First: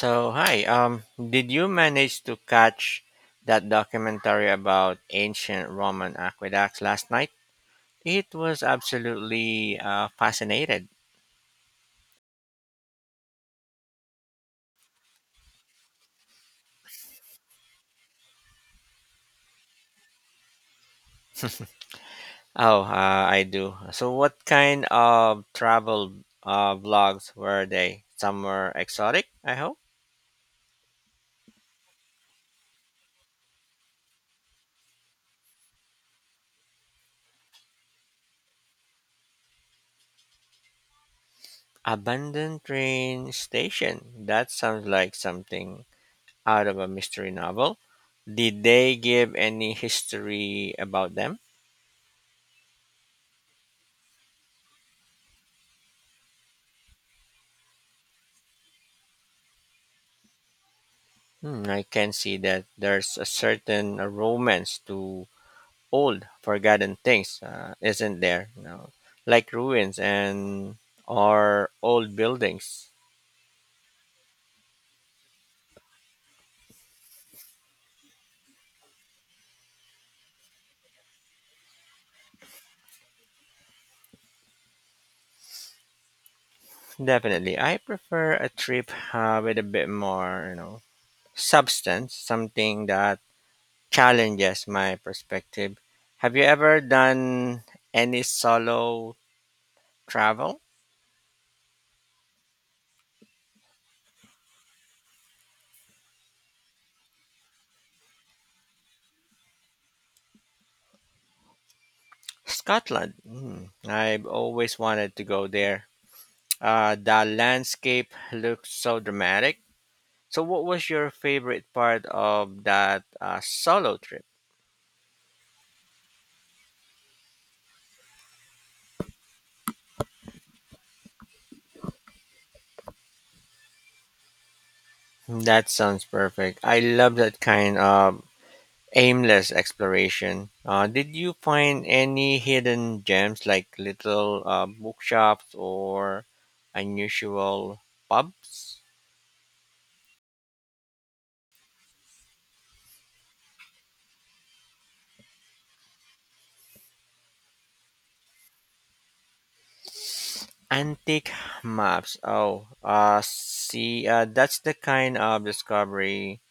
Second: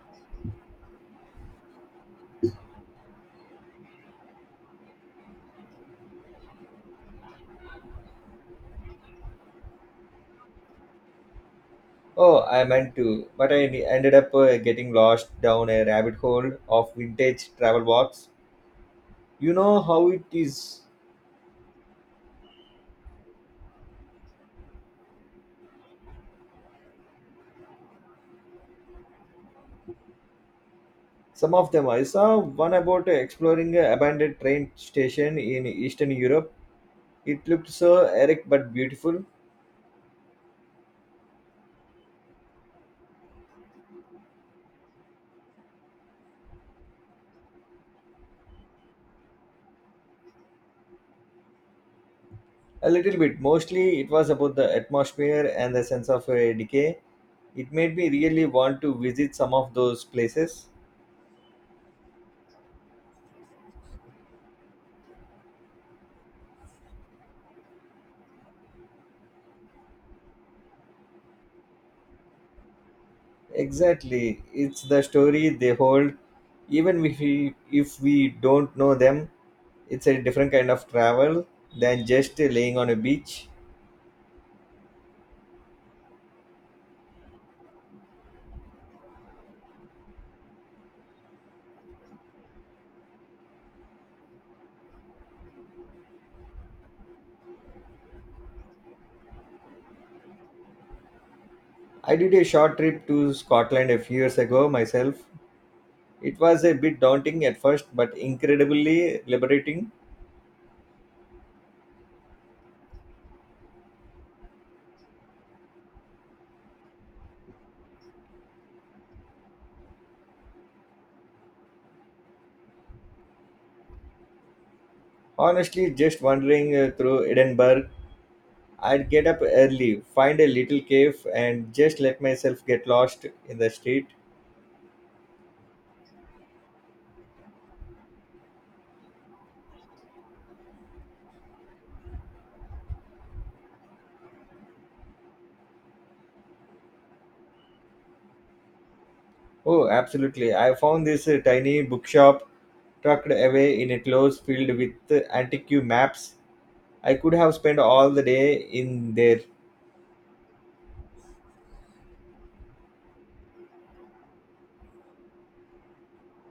So hi, did you manage to catch that documentary about ancient Roman aqueducts last night? It was absolutely fascinated. Oh, I meant to, but ended up getting lost down a rabbit hole of vintage travel walks. You know how it is. Oh, I do. So, what kind of travel vlogs were they? Somewhere exotic, I hope. Some of them I saw one about exploring an abandoned train station in Eastern Europe. It looked so erect but beautiful. Abandoned train station. That sounds like something out of a mystery novel. Did they give any history about them? A little bit. Mostly it was about the atmosphere and the sense of decay. It made me really want to visit some of those places. Hmm, I can see that there's a certain romance to old, forgotten things, isn't there? You know, like ruins and or old buildings. Exactly. It's the story they hold. Even if we don't know them, it's a different kind of travel than just laying on a beach. Definitely, I prefer a trip with a bit more, you know, substance, something that challenges my perspective. Have you ever done any solo travel? I did a short trip to Scotland a few years ago myself. It was a bit daunting at first, but incredibly liberating. Scotland. Hmm, I've always wanted to go there. The landscape looks so dramatic. So, what was your favorite part of that solo trip? Honestly, just wandering through Edinburgh, I'd get up early, find a little cave, and just let myself get lost in the street. That sounds perfect. I love that kind of aimless exploration. Did you find any hidden gems like little bookshops or unusual pubs? Oh, absolutely. I found this tiny bookshop tucked away in a closed field with antique maps. I could have spent all the day in there. Antique maps. Oh, see, that's the kind of discovery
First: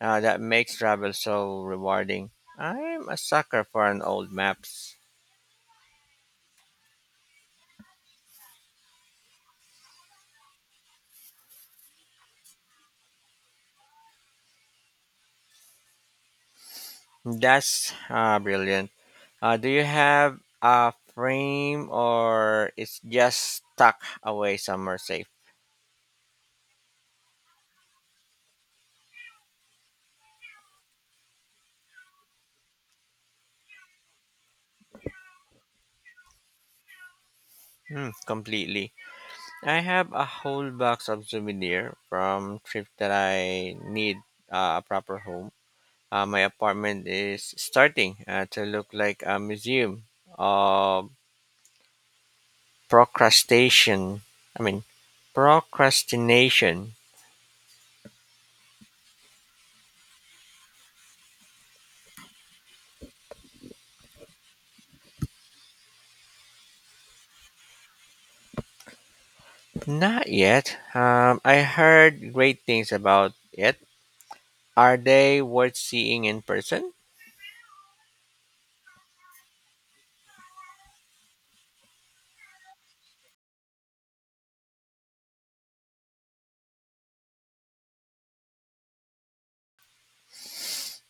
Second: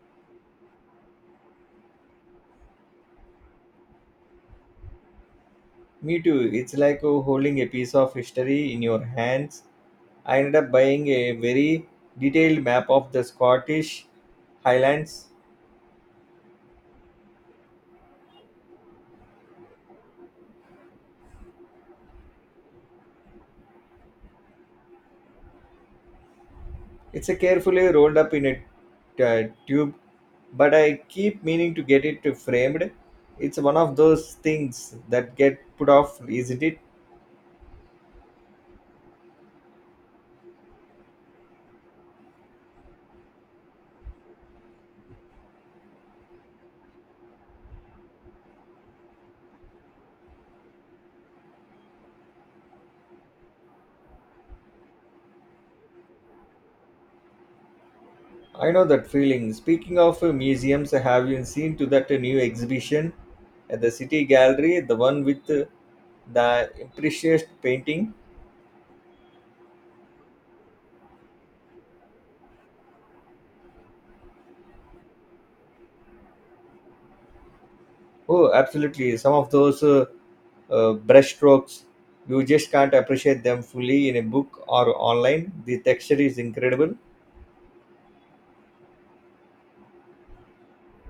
That makes travel so rewarding. I'm a sucker for an old maps. Me too. It's like holding a piece of history in your hands. I ended up buying a very detailed map of the Scottish Highlands. That's brilliant. Do you have a frame or it's just stuck away somewhere safe? It's a carefully rolled up in a tube, but I keep meaning to get it framed. It's one of those things that get put off, isn't it? Hmm, completely. I have a whole box of souvenir from trip that I need a proper home. My apartment is starting to look like a museum of Procrastination. I mean procrastination. I know that feeling. Speaking of museums, have you seen to that new exhibition at the City Gallery, the one with the impressionist painting? Not yet. I heard great things about it. Are they worth seeing in person? Oh, absolutely. Some of those brushstrokes, you just can't appreciate them fully in a book or online. The texture is incredible.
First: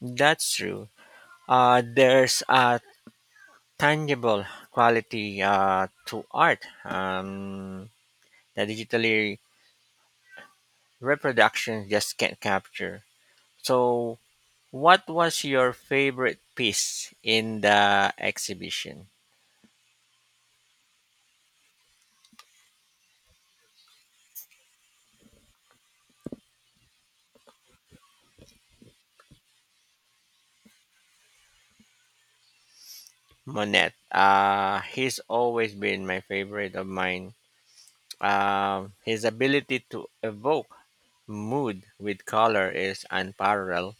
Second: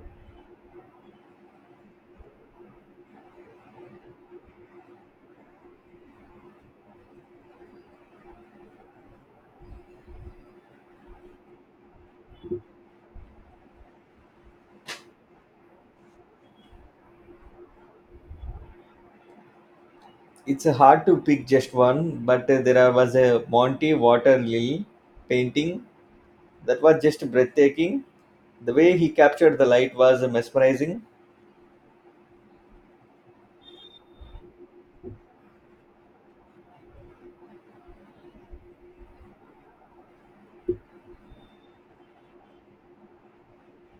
That's true. There's a tangible quality to art um, that digitally reproductions just can't capture. So, what was your favorite piece in the exhibition? It's hard to pick just one, but there was a Monty Water Lily painting that was just breathtaking. The way he captured the light was mesmerizing. Monet. He's always been my favorite of mine. His ability to evoke mood with color is unparalleled.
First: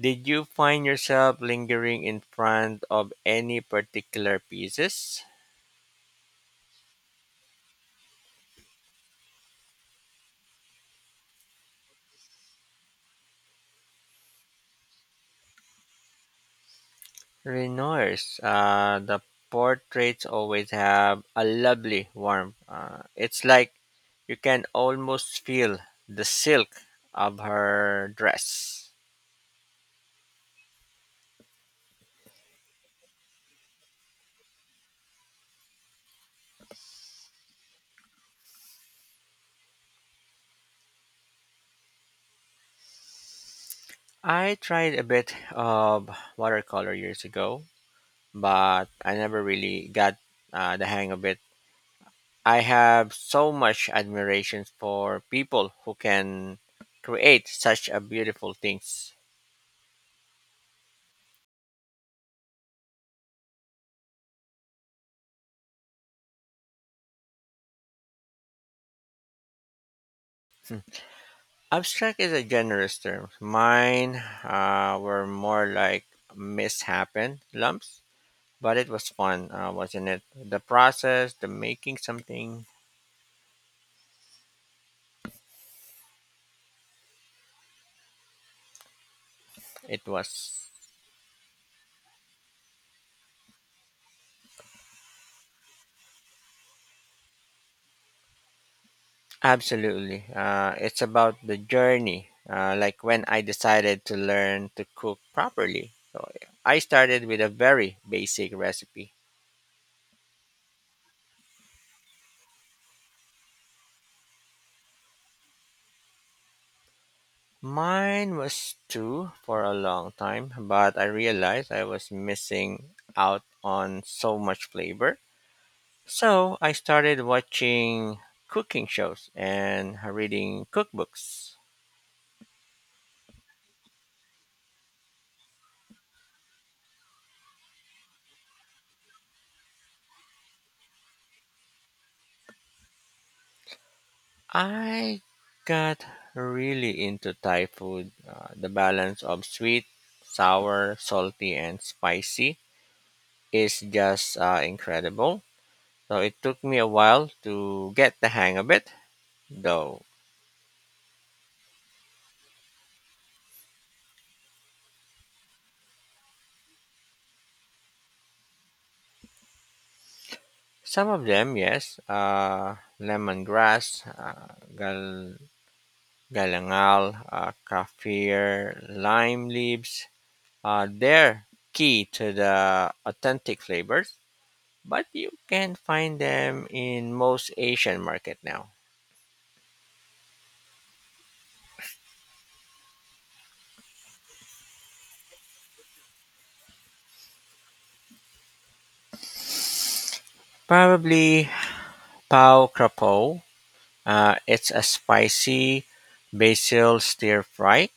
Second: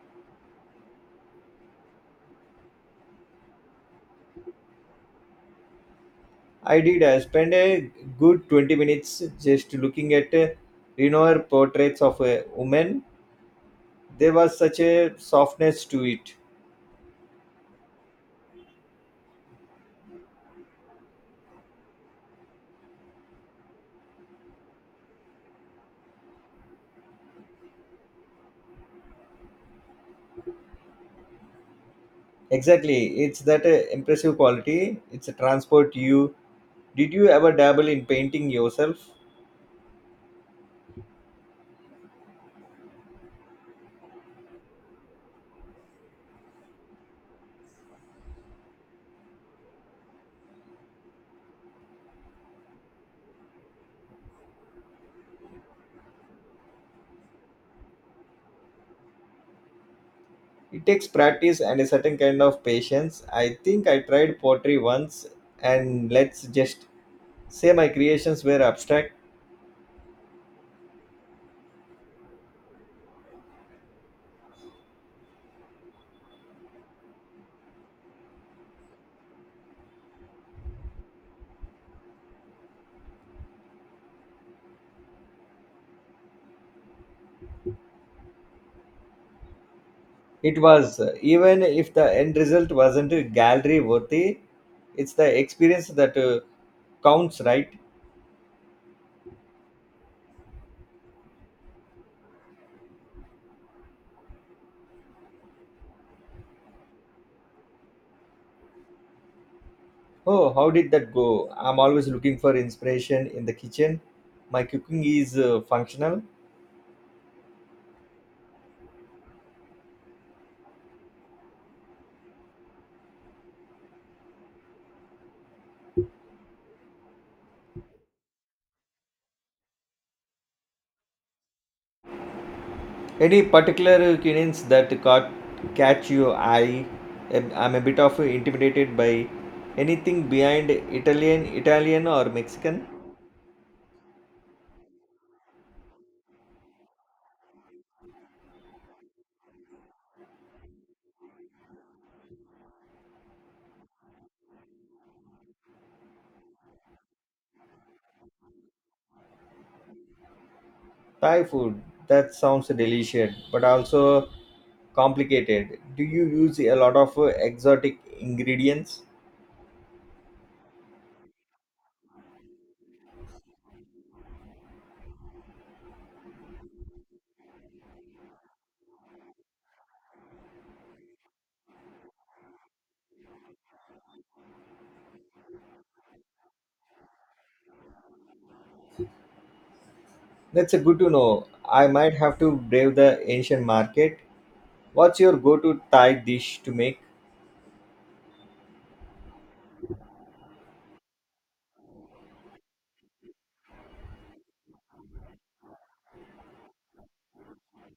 Did you find yourself lingering in front of any particular pieces? I did. I spent a good 20 minutes just looking at Renoir portraits of a woman. There was such a softness to it. Renoir's. The portraits always have a lovely warmth. It's like you can almost feel the silk of her dress. Exactly. It's that impressive quality. It's a transport you. Did you ever dabble in painting yourself? I tried a bit of watercolor years ago, but I never really got the hang of it. I have so much admiration for people who can create such a beautiful things. It takes practice and a certain kind of patience. I think I tried pottery once and let's just say my creations were abstract. Hmm. Abstract is a generous term. Mine were more like mishappen lumps, but it was fun, wasn't it? The process, the making something, it It was was, even if the end result wasn't gallery worthy, it's the experience that counts, right? absolutely. It's about the journey. Like when I decided to learn to cook properly. So I started with a very basic recipe. Oh, how did that go? I'm always looking for inspiration in the kitchen. My cooking is functional. Mine was stew for a long time, but I realized I was missing out on so much flavor. So I started watching cooking shows and reading cookbooks. Any particular cuisines that caught catch your eye? I'm a bit of intimidated by anything behind Italian or Mexican. I got really into Thai food. The balance of sweet, sour, salty, and spicy is just incredible. So it took me a while to get the hang of it, though. Thai food, that sounds delicious, but also complicated. Do you use a lot of exotic ingredients? Some of them, yes, lemongrass, galangal, kaffir, lime leaves, they're key to the authentic flavors, but you can find them in most Asian market now. That's a good to know. I might have to brave the Asian market. What's your go-to Thai dish to make? Probably pao krapo. It's a spicy basil stir fry,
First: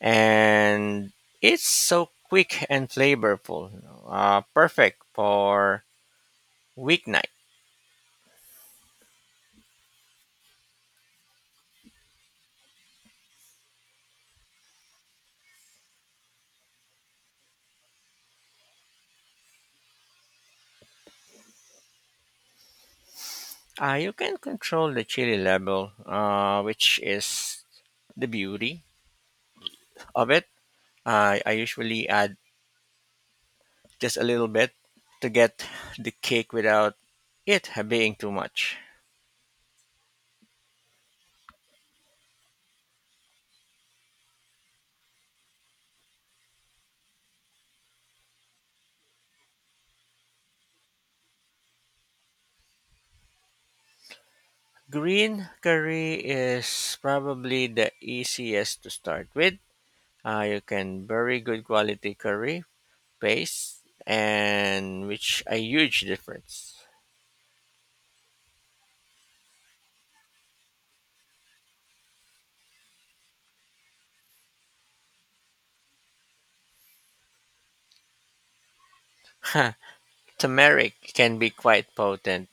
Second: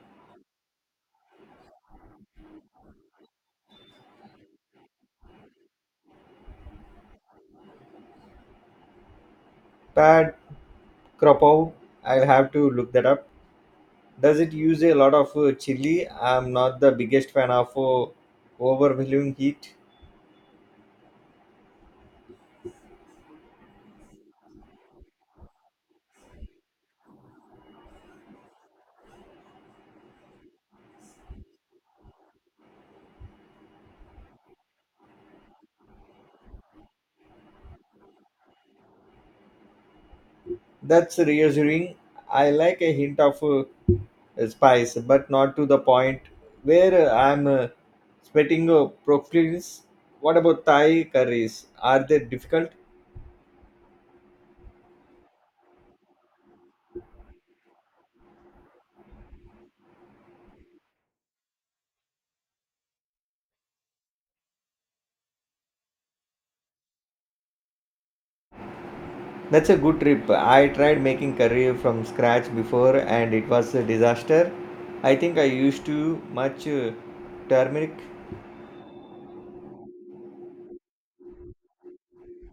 and it's so quick and flavorful. Perfect for weeknight. Pad Krapow. I'll have to look that up. Does it use a lot of chili? I'm not the biggest fan of overwhelming heat. You can control the chili level, which is the beauty of it. I usually add just a little bit to get the cake without it being too much. That's reassuring. I like a hint of spice, but not to the point where I'm sweating profusely. What about Thai curries? Are they difficult? Green curry is probably the easiest to start with. You can bury good quality curry paste, and which a huge difference. That's a good trip. I tried making curry from scratch before and it was a disaster. I think I used too much turmeric. Turmeric can be quite potent.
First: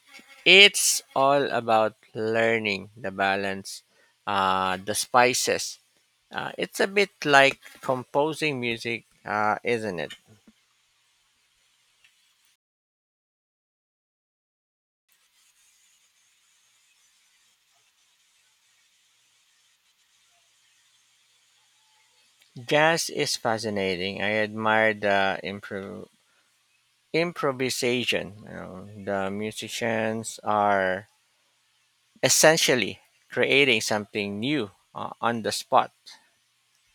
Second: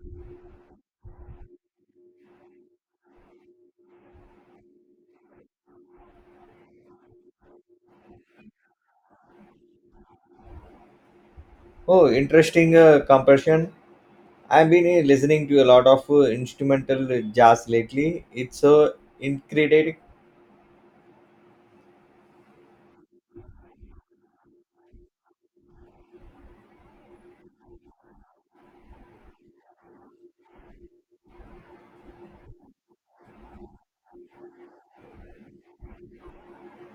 It's all about learning the balance, the spices. It's a bit like composing music, isn't it? Oh, interesting compression. I've been listening to a lot of instrumental jazz lately. It's so incredible. Jazz is fascinating. I admire the improvisation. You know, the musicians are essentially creating something new on the spot.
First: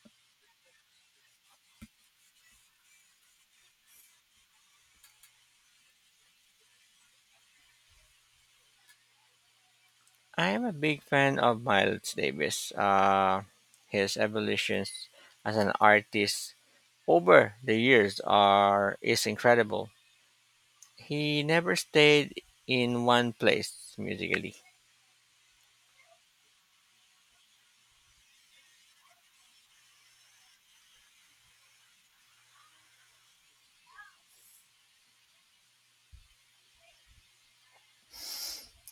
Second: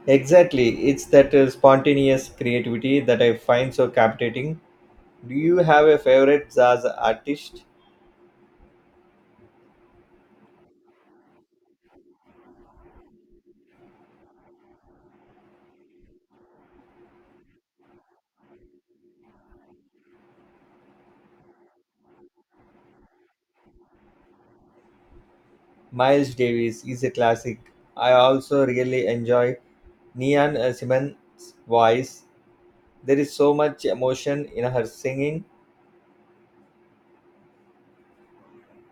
Exactly. It's that spontaneous creativity that I find so captivating. Do you have a favorite jazz artist? I am a big fan of Miles Davis. His evolutions as an artist over the years are is incredible. He never stayed in one place musically. Miles Davis is a classic. I also really enjoy Neon Simmons' voice. There is so much emotion in her singing.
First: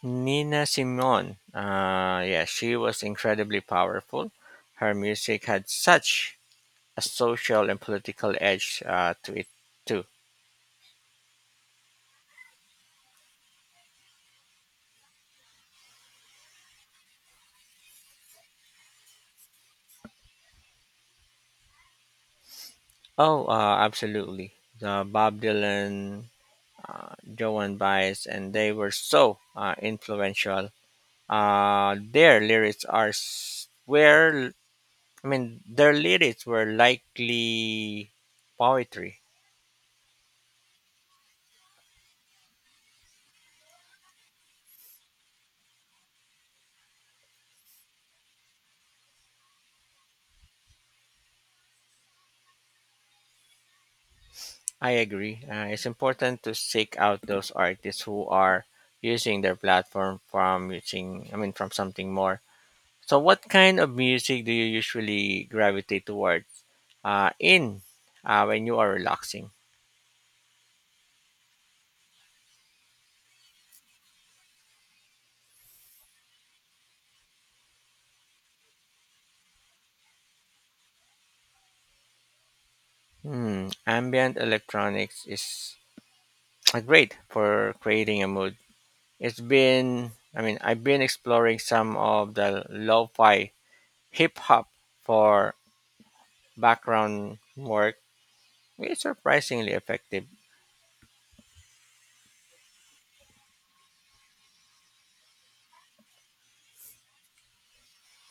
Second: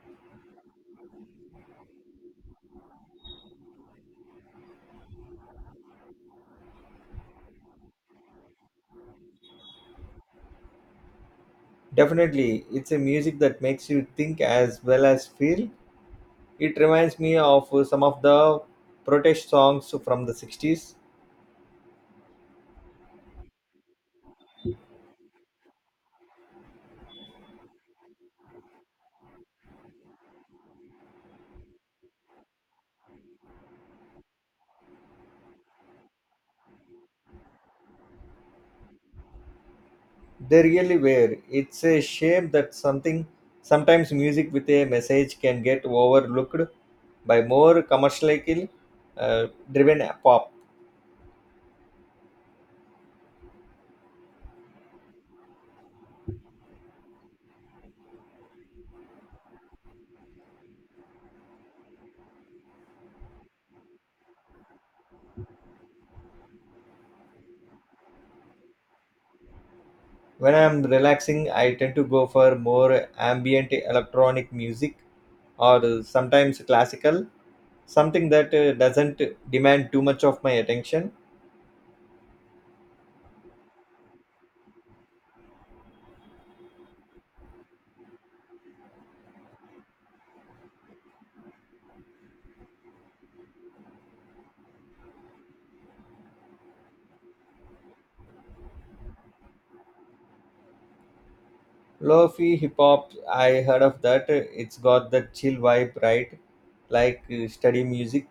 Nina Simone, yeah, she was incredibly powerful. Her music had such a social and political edge to it, too. Definitely, it's a music that makes you think as well as feel. It reminds me of some of the protest songs from the 60s. Oh, absolutely. The Bob Dylan, Joan Baez, and they were so influential. Uh, their lyrics are s- were, their lyrics were likely poetry. They really were. It's a shame that something sometimes music with a message can get overlooked by more commercially driven pop. I agree. It's important to seek out those artists who are using their platform from using, I mean, from something more. So, what kind of music do you usually gravitate towards? In when you are relaxing, When I'm relaxing, I tend to go for more ambient electronic music or sometimes classical, something that doesn't demand too much of my attention. hmm, ambient electronics is great for creating a mood. It's been, I mean, I've been exploring some of the lo-fi hip hop for background work. It's surprisingly effective. Lo-fi hip hop, I heard of that. It's got that chill vibe, right? Like study music.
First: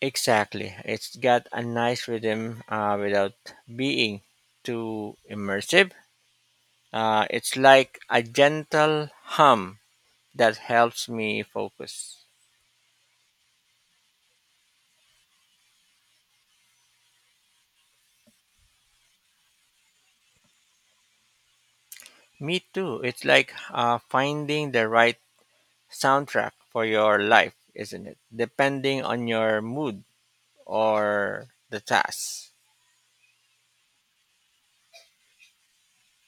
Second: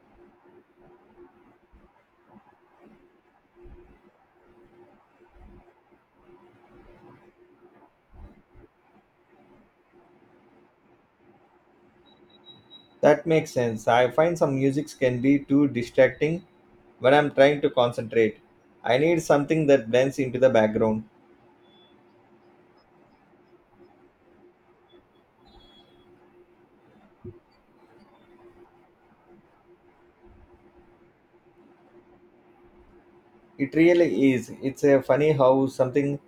Exactly. It's got a nice rhythm without being too immersive. It's like a gentle hum that helps me focus. That makes sense. I find some musics can be too distracting when I'm trying to concentrate. I need something that blends into the background. Me too. It's like finding the right soundtrack for your life, isn't it? Depending on your mood or the task. It really is. It's a funny how something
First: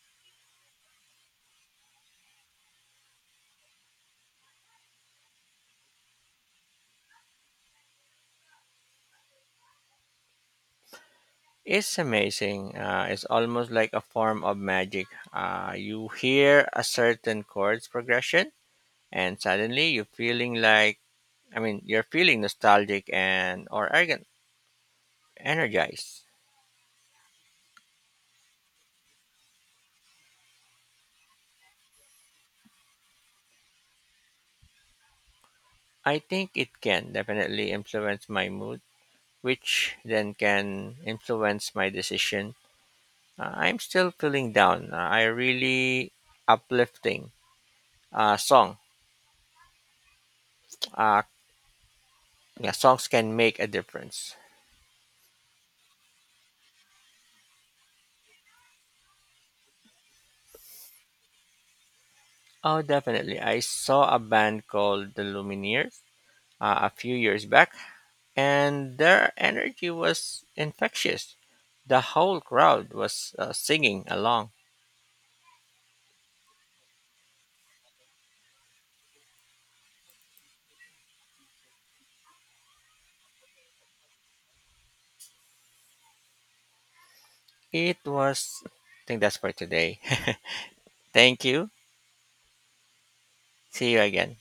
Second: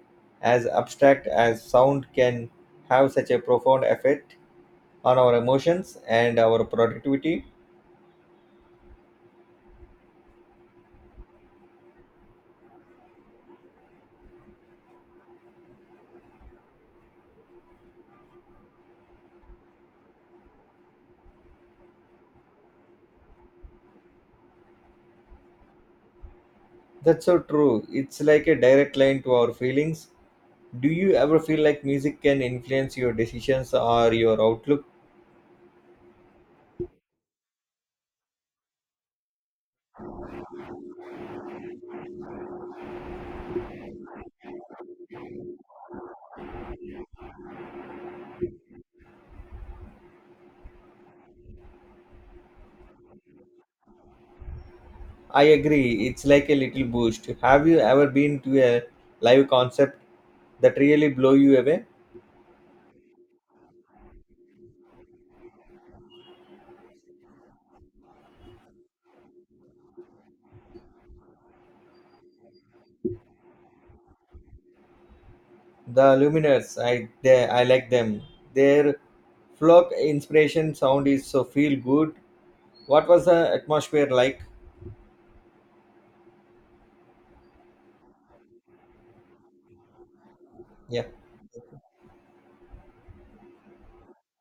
as abstract as sound can have such a profound effect on our emotions and our productivity. It's amazing. It's almost like a form of magic. You hear a certain chords progression and suddenly you're feeling like I mean you're feeling nostalgic and or arrogant, energized. That's so true. It's like a direct line to our feelings. Do you ever feel like music can influence your decisions or your outlook? I think it can definitely influence my mood, which then can influence my decision. I'm still feeling down, I really uplifting song, uh, yeah, songs can make a difference. I agree. It's like a little boost. Have you ever been to a live concert that really blow you away? Oh, definitely, I saw a band called the Lumineers a few years back and their energy was infectious. The whole crowd was singing along. The Lumineers, I like them. Their folk inspiration sound is so feel good. What was the atmosphere like? It was, I think that's for today. Yeah. Thank you. See you again.